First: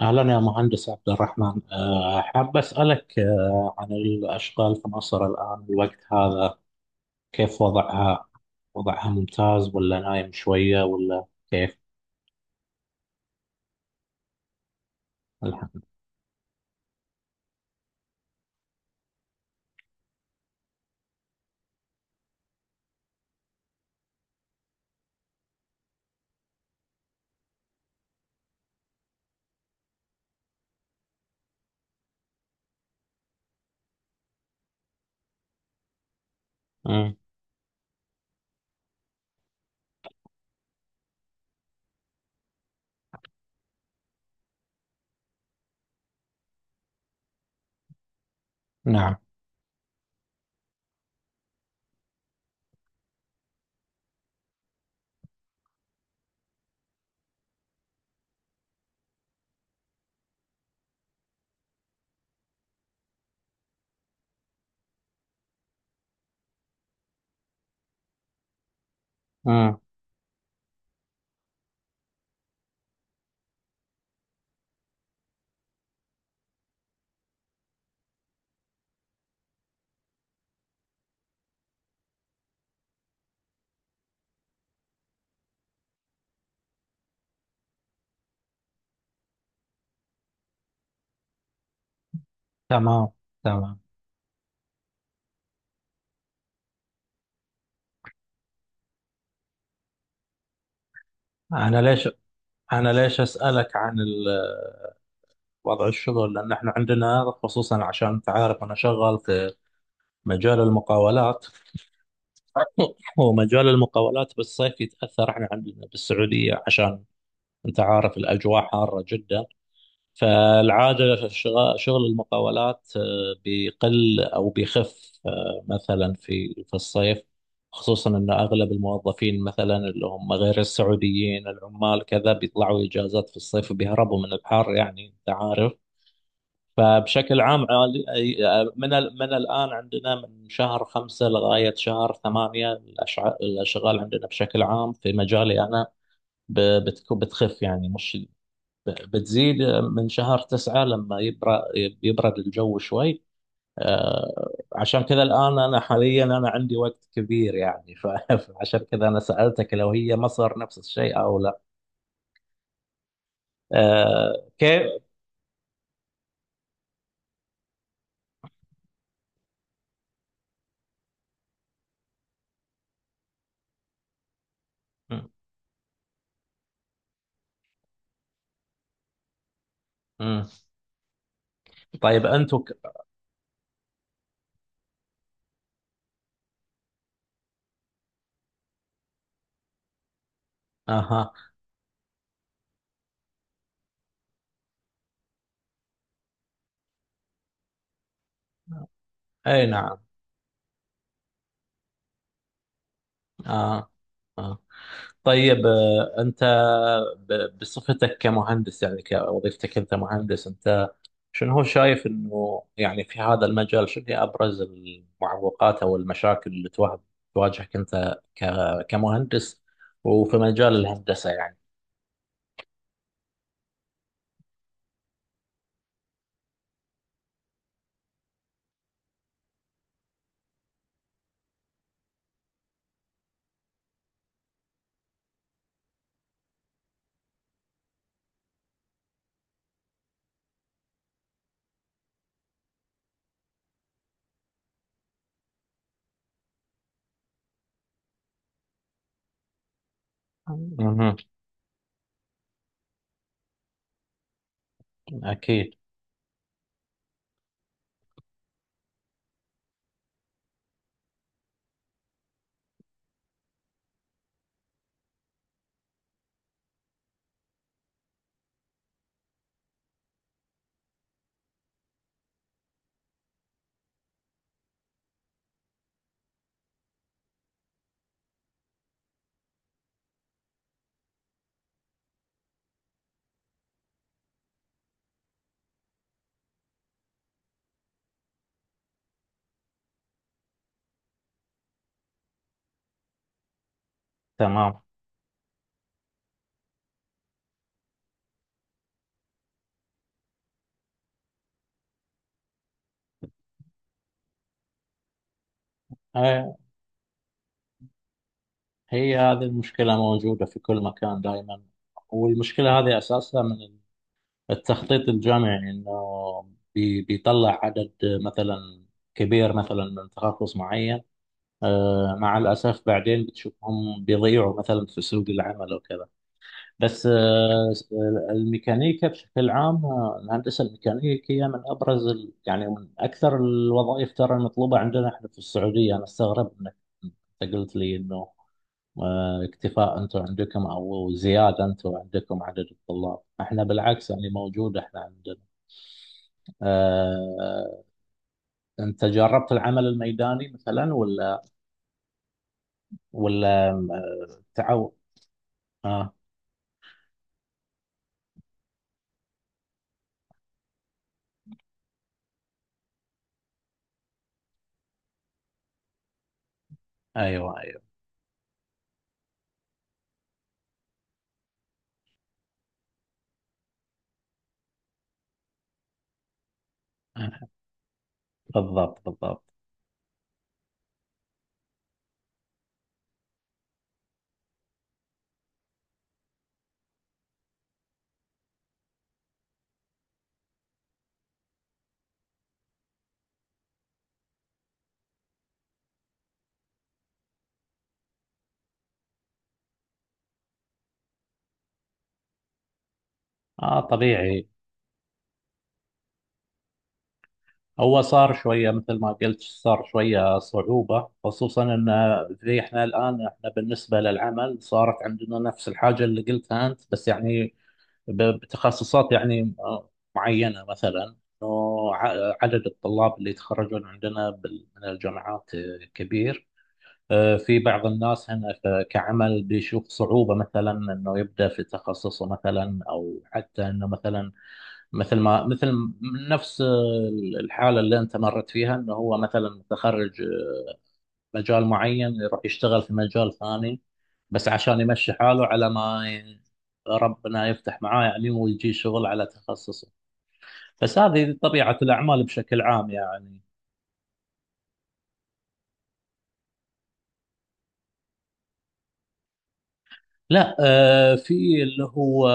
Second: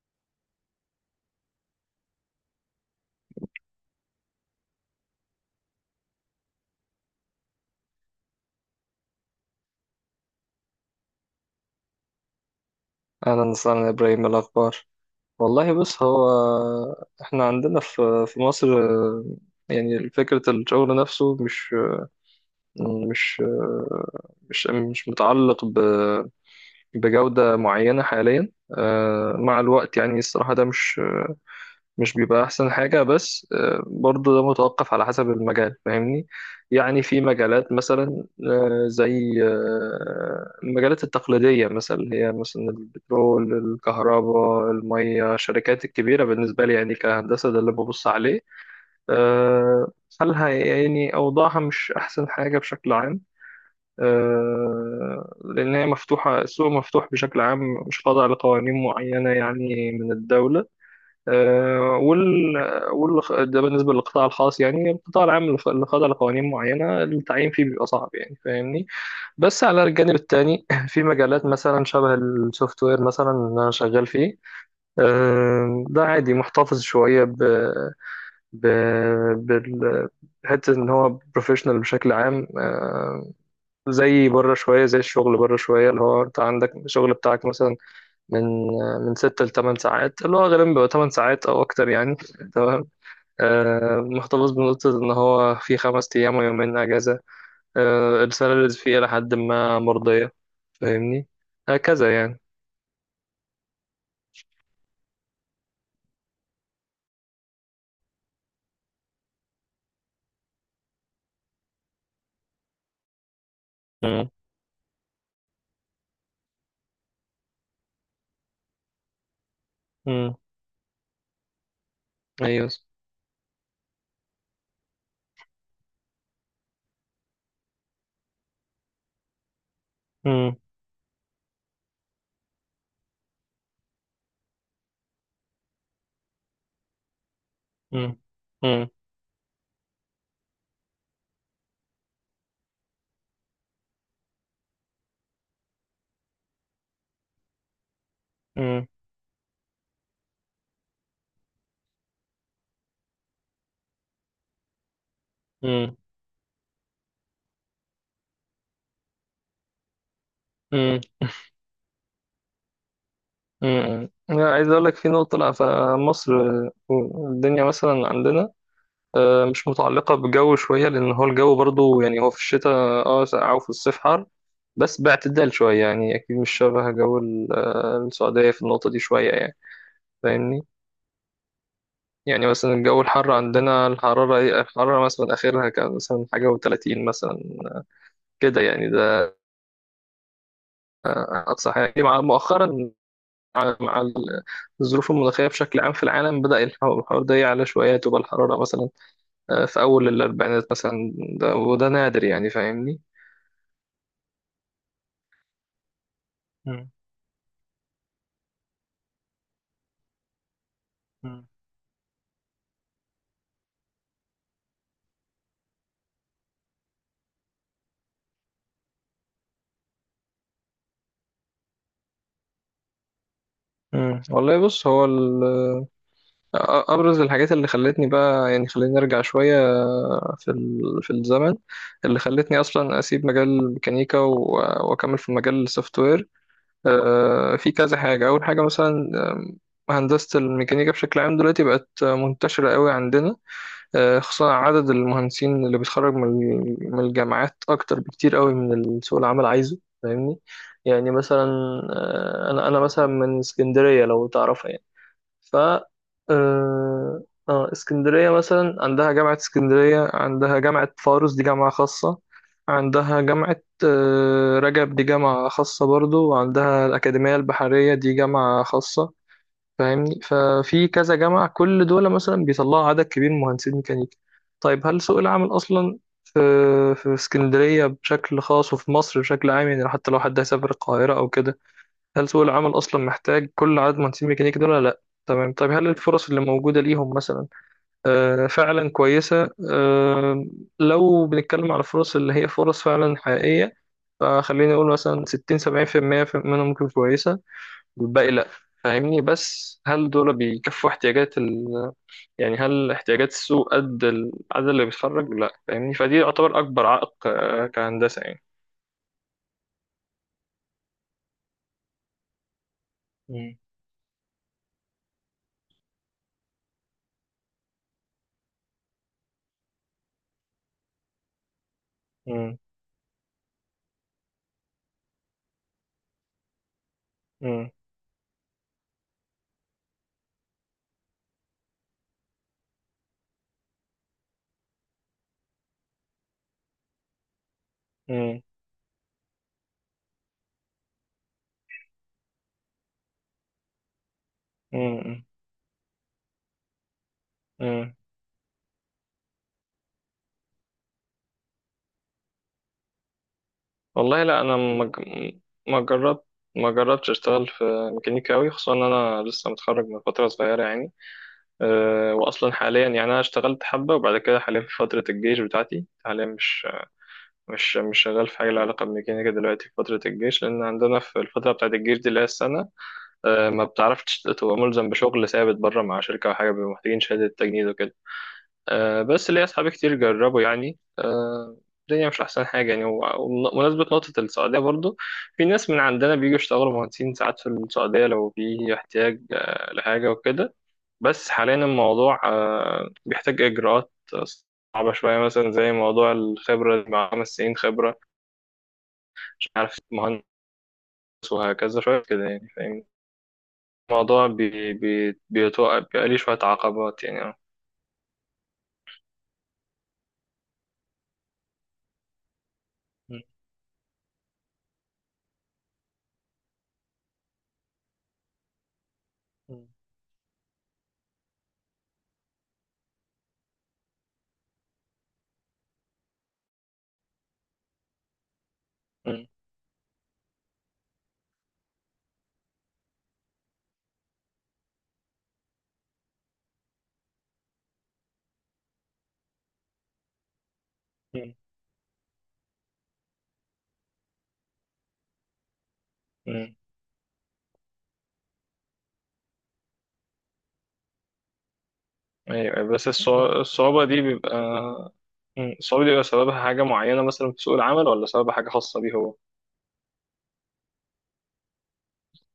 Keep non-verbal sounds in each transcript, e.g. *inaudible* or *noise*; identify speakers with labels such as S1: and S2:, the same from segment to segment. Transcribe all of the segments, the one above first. S1: أهلا يا مهندس عبد الرحمن، حاب أسألك عن الأشغال في مصر الآن الوقت هذا، كيف وضعها؟ وضعها ممتاز ولا نايم شوية ولا كيف
S2: أهلا وسهلا يا إبراهيم، إيه الأخبار؟
S1: الحال؟
S2: والله بص، هو إحنا عندنا في مصر، يعني فكرة الشغل نفسه مش مش آه، مش متعلق بجودة معينة حاليا. مع الوقت يعني الصراحة ده مش بيبقى احسن حاجة، بس برضه ده متوقف على حسب المجال، فاهمني؟ يعني
S1: مم،
S2: في مجالات مثلا زي المجالات التقليدية، مثلا اللي هي مثلا البترول، الكهرباء، المية، الشركات الكبيرة بالنسبة لي يعني كهندسة، ده اللي ببص عليه.
S1: نعم.
S2: آه، حالها يعني أوضاعها مش أحسن حاجة بشكل عام، لأن هي مفتوحة، السوق مفتوح بشكل عام، مش خاضع لقوانين معينة يعني من الدولة. آه، وال وال ده بالنسبة للقطاع الخاص، يعني القطاع العام اللي خاضع لقوانين معينة التعيين فيه بيبقى صعب، يعني فاهمني. بس
S1: مم،
S2: على الجانب التاني *laughs* في مجالات مثلا شبه السوفت وير، مثلا اللي أنا شغال فيه. ده عادي، محتفظ شوية ب بال- بحتة إن هو بروفيشنال بشكل عام، زي بره شوية، زي الشغل بره شوية اللي هو أنت عندك الشغل بتاعك مثلا من من 6-8 ساعات، اللي هو غالبا بيبقى 8 ساعات أو أكتر يعني. تمام.
S1: تمام تمام.
S2: محتفظ بنقطة إن هو في 5 أيام ويومين أجازة. السالاريز فيه إلى حد ما مرضية، فاهمني،
S1: أنا ليش
S2: هكذا يعني.
S1: أنا ليش أسألك عن وضع الشغل، لأن إحنا عندنا خصوصا عشان أنت عارف أنا شغال في مجال المقاولات. *laughs* ومجال
S2: مم.
S1: المقاولات بالصيف يتأثر، إحنا عندنا بالسعودية عشان انت عارف الاجواء حاره جدا.
S2: مم.
S1: فالعاده في شغل
S2: أيوه.
S1: المقاولات بيقل او بيخف، مثلا في الصيف، خصوصا ان اغلب الموظفين مثلا اللي هم
S2: مم.
S1: غير السعوديين، العمال كذا، بيطلعوا اجازات في الصيف وبيهربوا من الحر يعني انت عارف. فبشكل عام
S2: مم. مم.
S1: من من الان عندنا من شهر 5 لغايه شهر 8 الاشغال عندنا بشكل عام في مجالي انا بتخف، يعني مش
S2: مم.
S1: بتزيد. من شهر 9 لما يبرد الجو شوي. عشان كذا الآن أنا
S2: مم.
S1: حاليا أنا عندي وقت كبير يعني *laughs* فعشان كذا أنا سألتك لو هي مصر نفس
S2: مم.
S1: الشيء أو لا.
S2: مم. لا، عايز أقول
S1: كيف؟
S2: لك في نقطة. لأ، فمصر الدنيا مثلا عندنا مش متعلقة بجو شوية، لأن هو الجو برضو يعني، هو في الشتاء اه ساقع وفي الصيف حر، بس
S1: م-
S2: باعتدال شوية يعني، أكيد مش شبه جو السعودية في النقطة دي شوية يعني،
S1: م.
S2: فاهمني.
S1: طيب
S2: يعني
S1: أنتوا
S2: مثلا الجو الحر عندنا، الحرارة إيه، الحرارة مثلا آخرها كان مثلا حاجة و30 مثلا، كده يعني، ده
S1: أها.
S2: أقصى حاجة يعني. مع مؤخرا، مع الظروف المناخية بشكل عام في العالم، بدأ الحوار ده يعلى شوية، تبقى الحرارة مثلا
S1: أي
S2: في
S1: نعم.
S2: أول الأربعينات مثلا. ده وده نادر يعني، فاهمني.
S1: آه. آه. طيب، أنت
S2: مم.
S1: بصفتك كمهندس، يعني كوظيفتك أنت مهندس، أنت
S2: مم.
S1: شنو هو شايف انه يعني في هذا المجال شنو هي ابرز المعوقات او المشاكل اللي تواجهك انت كمهندس وفي مجال الهندسة يعني؟
S2: مم. والله بص، هو أ- أبرز الحاجات اللي خلتني بقى يعني، خليني أرجع شوية في في الزمن اللي خلتني اصلا اسيب مجال الميكانيكا واكمل في مجال السوفت وير. في كذا حاجه، اول حاجه مثلا هندسه الميكانيكا بشكل عام دلوقتي بقت منتشره قوي عندنا. خصوصا عدد المهندسين اللي بيتخرج من الجامعات اكتر بكتير قوي من سوق العمل عايزه، فاهمني. يعني
S1: مهم.
S2: مثلا انا مثلا من اسكندريه لو تعرف. ف
S1: أكيد.
S2: آه آه، اسكندرية مثلا عندها جامعة اسكندرية، عندها جامعة فاروس، دي جامعة خاصة، عندها جامعة رجب، دي جامعة خاصة برضو، وعندها الأكاديمية البحرية، دي جامعة خاصة. فاهمني، ففي كذا جامعة، كل دول مثلا بيطلعوا عدد كبير من مهندسين ميكانيكا. طيب، هل سوق العمل أصلا في في اسكندرية بشكل خاص وفي مصر بشكل عام، يعني حتى لو حد هيسافر القاهرة أو كده، هل سوق العمل أصلا محتاج كل عدد مهندسين ميكانيكا دول ولا لأ؟ تمام. طب هل الفرص اللي موجودة ليهم مثلا فعلا كويسة؟ لو بنتكلم على الفرص اللي هي فرص فعلا حقيقية، فخليني
S1: تمام.
S2: أقول مثلا 60-70% منهم ممكن كويسة، والباقي لأ، فاهمني. بس هل دول بيكفوا احتياجات يعني هل احتياجات السوق قد العدد اللي بيتخرج؟ لأ، فاهمني. فدي
S1: آه،
S2: يعتبر أكبر عائق كهندسة يعني.
S1: هي هذه المشكلة موجودة في كل مكان دائما، والمشكلة هذه أساسها
S2: مم.
S1: من التخطيط الجامعي، إنه بيطلع عدد مثلا كبير مثلا من تخصص معين. مع
S2: مم.
S1: الأسف بعدين بتشوفهم بيضيعوا مثلا في سوق العمل وكذا. بس
S2: مم.
S1: الميكانيكا بشكل عام، الهندسة الميكانيكية من أبرز ال... يعني من أكثر الوظائف ترى المطلوبة عندنا إحنا في السعودية. أنا استغرب إنك أنت قلت لي إنه
S2: مم.
S1: اكتفاء أنتم عندكم أو زيادة. أنتم عندكم عدد الطلاب، إحنا بالعكس يعني موجود إحنا
S2: مم.
S1: عندنا. آه،
S2: مم.
S1: أنت جربت العمل الميداني مثلا، ولا ولا
S2: والله لا،
S1: آه،
S2: انا
S1: تعو
S2: ما
S1: آه
S2: جربت ما جربتش اشتغل في ميكانيكا قوي، خصوصا ان انا لسه متخرج من فتره صغيره يعني. واصلا حاليا يعني، انا اشتغلت حبه وبعد كده حاليا في فتره الجيش بتاعتي، حاليا مش
S1: أيوه
S2: مش
S1: أيوه.
S2: مش شغال في حاجه لها علاقه بالميكانيكا دلوقتي في فتره الجيش، لان عندنا في الفتره بتاعت الجيش دي اللي هي السنه، ما بتعرفش تبقى ملزم بشغل ثابت بره مع شركه او حاجه، بيبقوا محتاجين شهاده
S1: آه،
S2: تجنيد وكده.
S1: بالضبط
S2: بس
S1: بالضبط.
S2: ليا أصحابي كتير جربوا يعني، الدنيا مش أحسن حاجة يعني. ومناسبة نقطة السعودية برضو، في ناس من عندنا بيجوا يشتغلوا مهندسين ساعات في السعودية لو في احتياج لحاجة وكده. بس حاليا الموضوع بيحتاج إجراءات صعبة شوية، مثلا زي موضوع الخبرة، مع 5 سنين خبرة، مش عارف مهندس، وهكذا شوية كده يعني، فاهم؟
S1: آه
S2: الموضوع
S1: طبيعي.
S2: بي بي بيتوقع بيبقى ليه شوية عقبات يعني اه.
S1: هو صار شوية مثل ما قلت، صار شوية صعوبة، خصوصا ان زي احنا
S2: م-
S1: الان احنا بالنسبة للعمل صارت عندنا نفس الحاجة اللي قلتها انت، بس يعني بتخصصات يعني معينة مثلا، انه عدد الطلاب اللي يتخرجون عندنا من الجامعات كبير. اه، في بعض الناس هنا
S2: م-
S1: كعمل بيشوف صعوبة، مثلا انه يبدأ في تخصصه مثلا، او حتى انه مثلا مثل ما مثل نفس الحالة اللي أنت مرت فيها، إنه هو مثلا متخرج
S2: م-
S1: مجال معين يروح يشتغل في مجال ثاني، بس عشان يمشي حاله على ما
S2: م-
S1: ربنا يفتح معاه يعني، ويجي شغل على تخصصه. بس هذه طبيعة الأعمال بشكل
S2: ايوه. بس
S1: عام يعني.
S2: الصعوبة دي بيبقى، مم، الصعوبة دي بيبقى سببها حاجة معينة مثلا في سوق العمل، ولا سببها حاجة خاصة بيه هو؟
S1: لا، في اللي هو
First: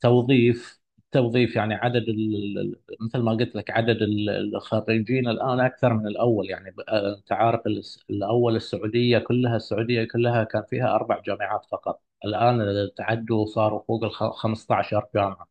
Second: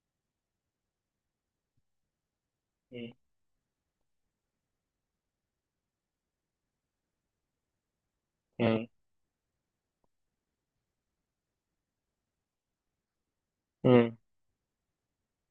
S1: توظيف توظيف، يعني عدد
S2: مم.
S1: مثل ما قلت لك عدد الخريجين الآن أكثر من الأول، يعني أنت عارف الأول
S2: مم.
S1: السعودية كلها، السعودية كلها كان فيها أربع جامعات فقط. الآن تعدوا صاروا فوق ال
S2: مم.
S1: 15 جامعة.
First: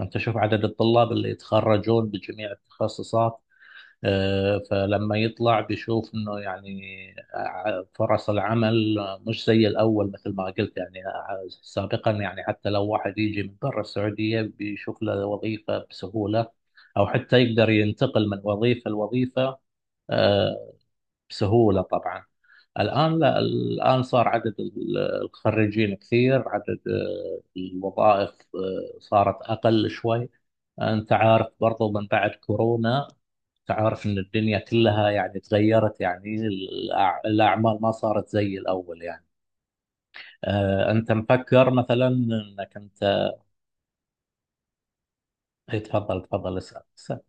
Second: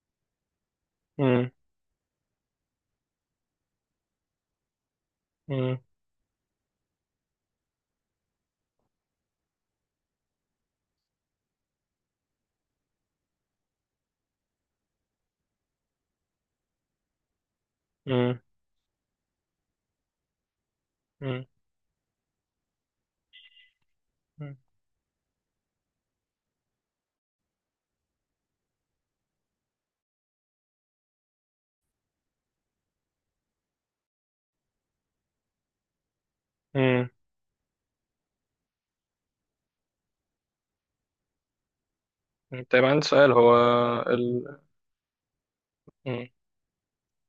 S1: أنت شوف عدد الطلاب اللي
S2: مم.
S1: يتخرجون بجميع التخصصات. فلما يطلع
S2: مم.
S1: بيشوف انه يعني فرص العمل مش زي الاول مثل ما قلت يعني، سابقا يعني حتى لو واحد يجي من برا السعوديه بيشوف له وظيفه بسهوله، او حتى يقدر ينتقل
S2: مم.
S1: من وظيفه لوظيفه آه،
S2: مم.
S1: بسهوله طبعا. الان لا، الان صار عدد الخريجين كثير، عدد الوظائف صارت اقل شوي. انت عارف برضو من بعد كورونا تعرف ان الدنيا كلها يعني تغيرت، يعني
S2: مم.
S1: الاعمال ما صارت زي الاول يعني. انت مفكر مثلا
S2: مم.
S1: انك
S2: طيب، عندي
S1: انت.
S2: سؤال. ال...
S1: إيه، تفضل
S2: مم.
S1: تفضل اسال اسال.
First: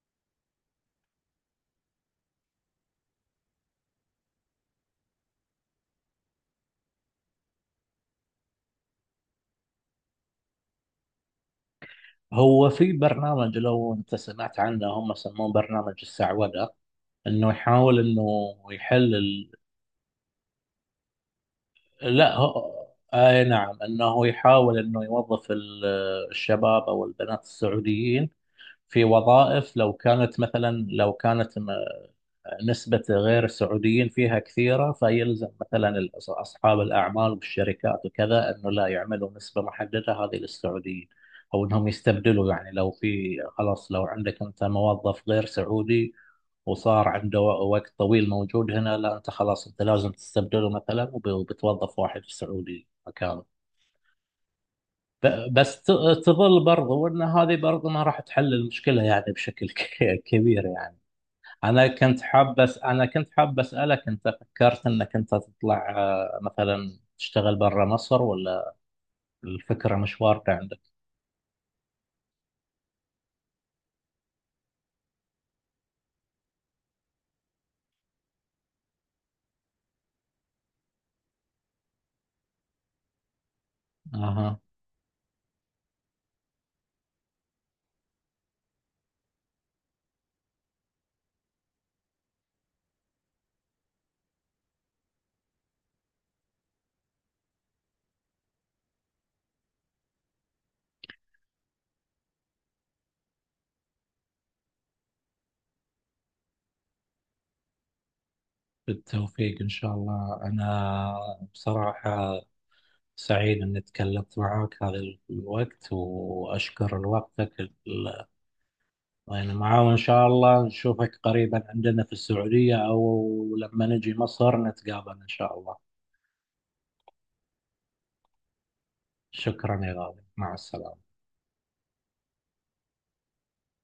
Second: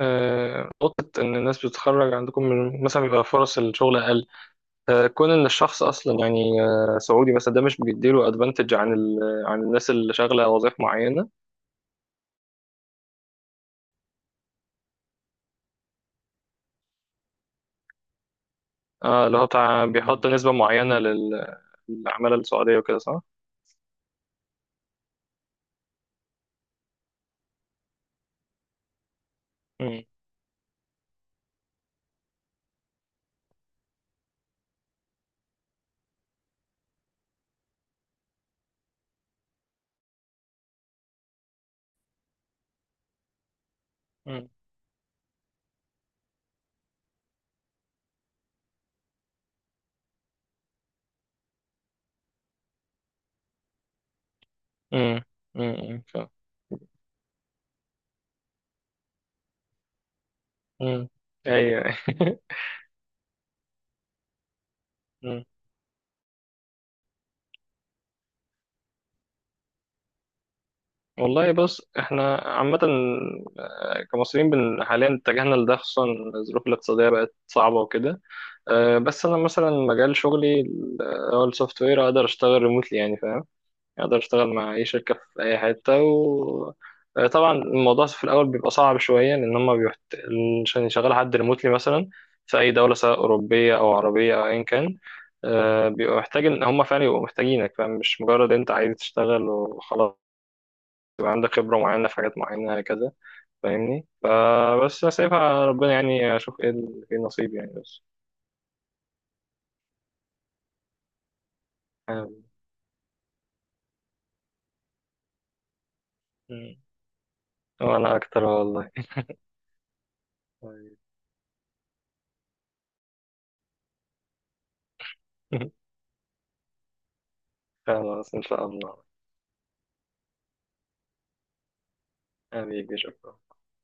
S2: نقطة إن الناس بتتخرج عندكم من مثلا، بيبقى فرص الشغل أقل، كون إن الشخص أصلا يعني سعودي مثلا، ده مش بيديله أدفانتج عن عن الناس اللي شغالة وظائف معينة.
S1: هو في برنامج لو انت سمعت عنه، هم يسموه برنامج السعوده، انه يحاول انه يحل
S2: اللي هو
S1: ال...
S2: بتاع بيحط نسبة معينة للعمالة
S1: لا،
S2: السعودية وكده، صح؟
S1: اي نعم، انه يحاول انه يوظف الشباب او البنات السعوديين في وظائف، لو
S2: مم.
S1: كانت مثلا لو كانت نسبة غير السعوديين فيها كثيرة، فيلزم مثلا أصحاب الأعمال والشركات وكذا أنه لا يعملوا نسبة محددة هذه للسعوديين، أو أنهم يستبدلوا. يعني لو في خلاص، لو عندك
S2: مم.
S1: أنت موظف غير سعودي وصار عنده وقت طويل موجود هنا، لا، أنت خلاص أنت لازم تستبدله مثلا، وبتوظف واحد سعودي مكانه.
S2: مم.
S1: بس
S2: مم.
S1: تظل برضو أن هذه برضو ما راح تحل المشكلة يعني بشكل *laughs* كبير يعني.
S2: مم. ايوه. *laughs*
S1: انا كنت حاب اسالك، انت فكرت انك انت
S2: مم.
S1: تطلع مثلا تشتغل برا مصر، ولا الفكره مش واردة عندك؟
S2: والله بص، احنا عامة كمصريين، حاليا اتجهنا لده، خصوصا الظروف الاقتصادية بقت صعبة وكده. بس انا مثلا مجال شغلي اللي هو السوفت وير، اقدر اشتغل ريموتلي يعني، فاهم؟ اقدر اشتغل
S1: اها.
S2: مع اي شركه في اي حته، و طبعا الموضوع في الاول بيبقى صعب شويه، لان هم عشان يشغل حد ريموتلي مثلا في اي دوله، سواء اوروبيه او عربيه او ايا كان، بيبقى محتاج ان هم فعلا يبقوا محتاجينك، فاهم؟ مش مجرد انت عايز تشتغل وخلاص، يبقى عندك خبره معينه في حاجات معينه هكذا، فاهمني. فبس سايبها على ربنا يعني، اشوف ايه ايه النصيب يعني بس.
S1: بالتوفيق ان شاء الله. انا بصراحه
S2: آمين.
S1: سعيد اني تكلمت معك هذا الوقت،
S2: مم.
S1: واشكر لوقتك
S2: وانا اكتر والله.
S1: يعني معاه، وان شاء الله
S2: طيب.
S1: نشوفك قريبا عندنا في السعوديه، او لما نجي مصر نتقابل ان شاء الله.
S2: *laughs* خلاص ان شاء الله.
S1: شكرا يا غالي، مع السلامه.
S2: حبيبي شكرا.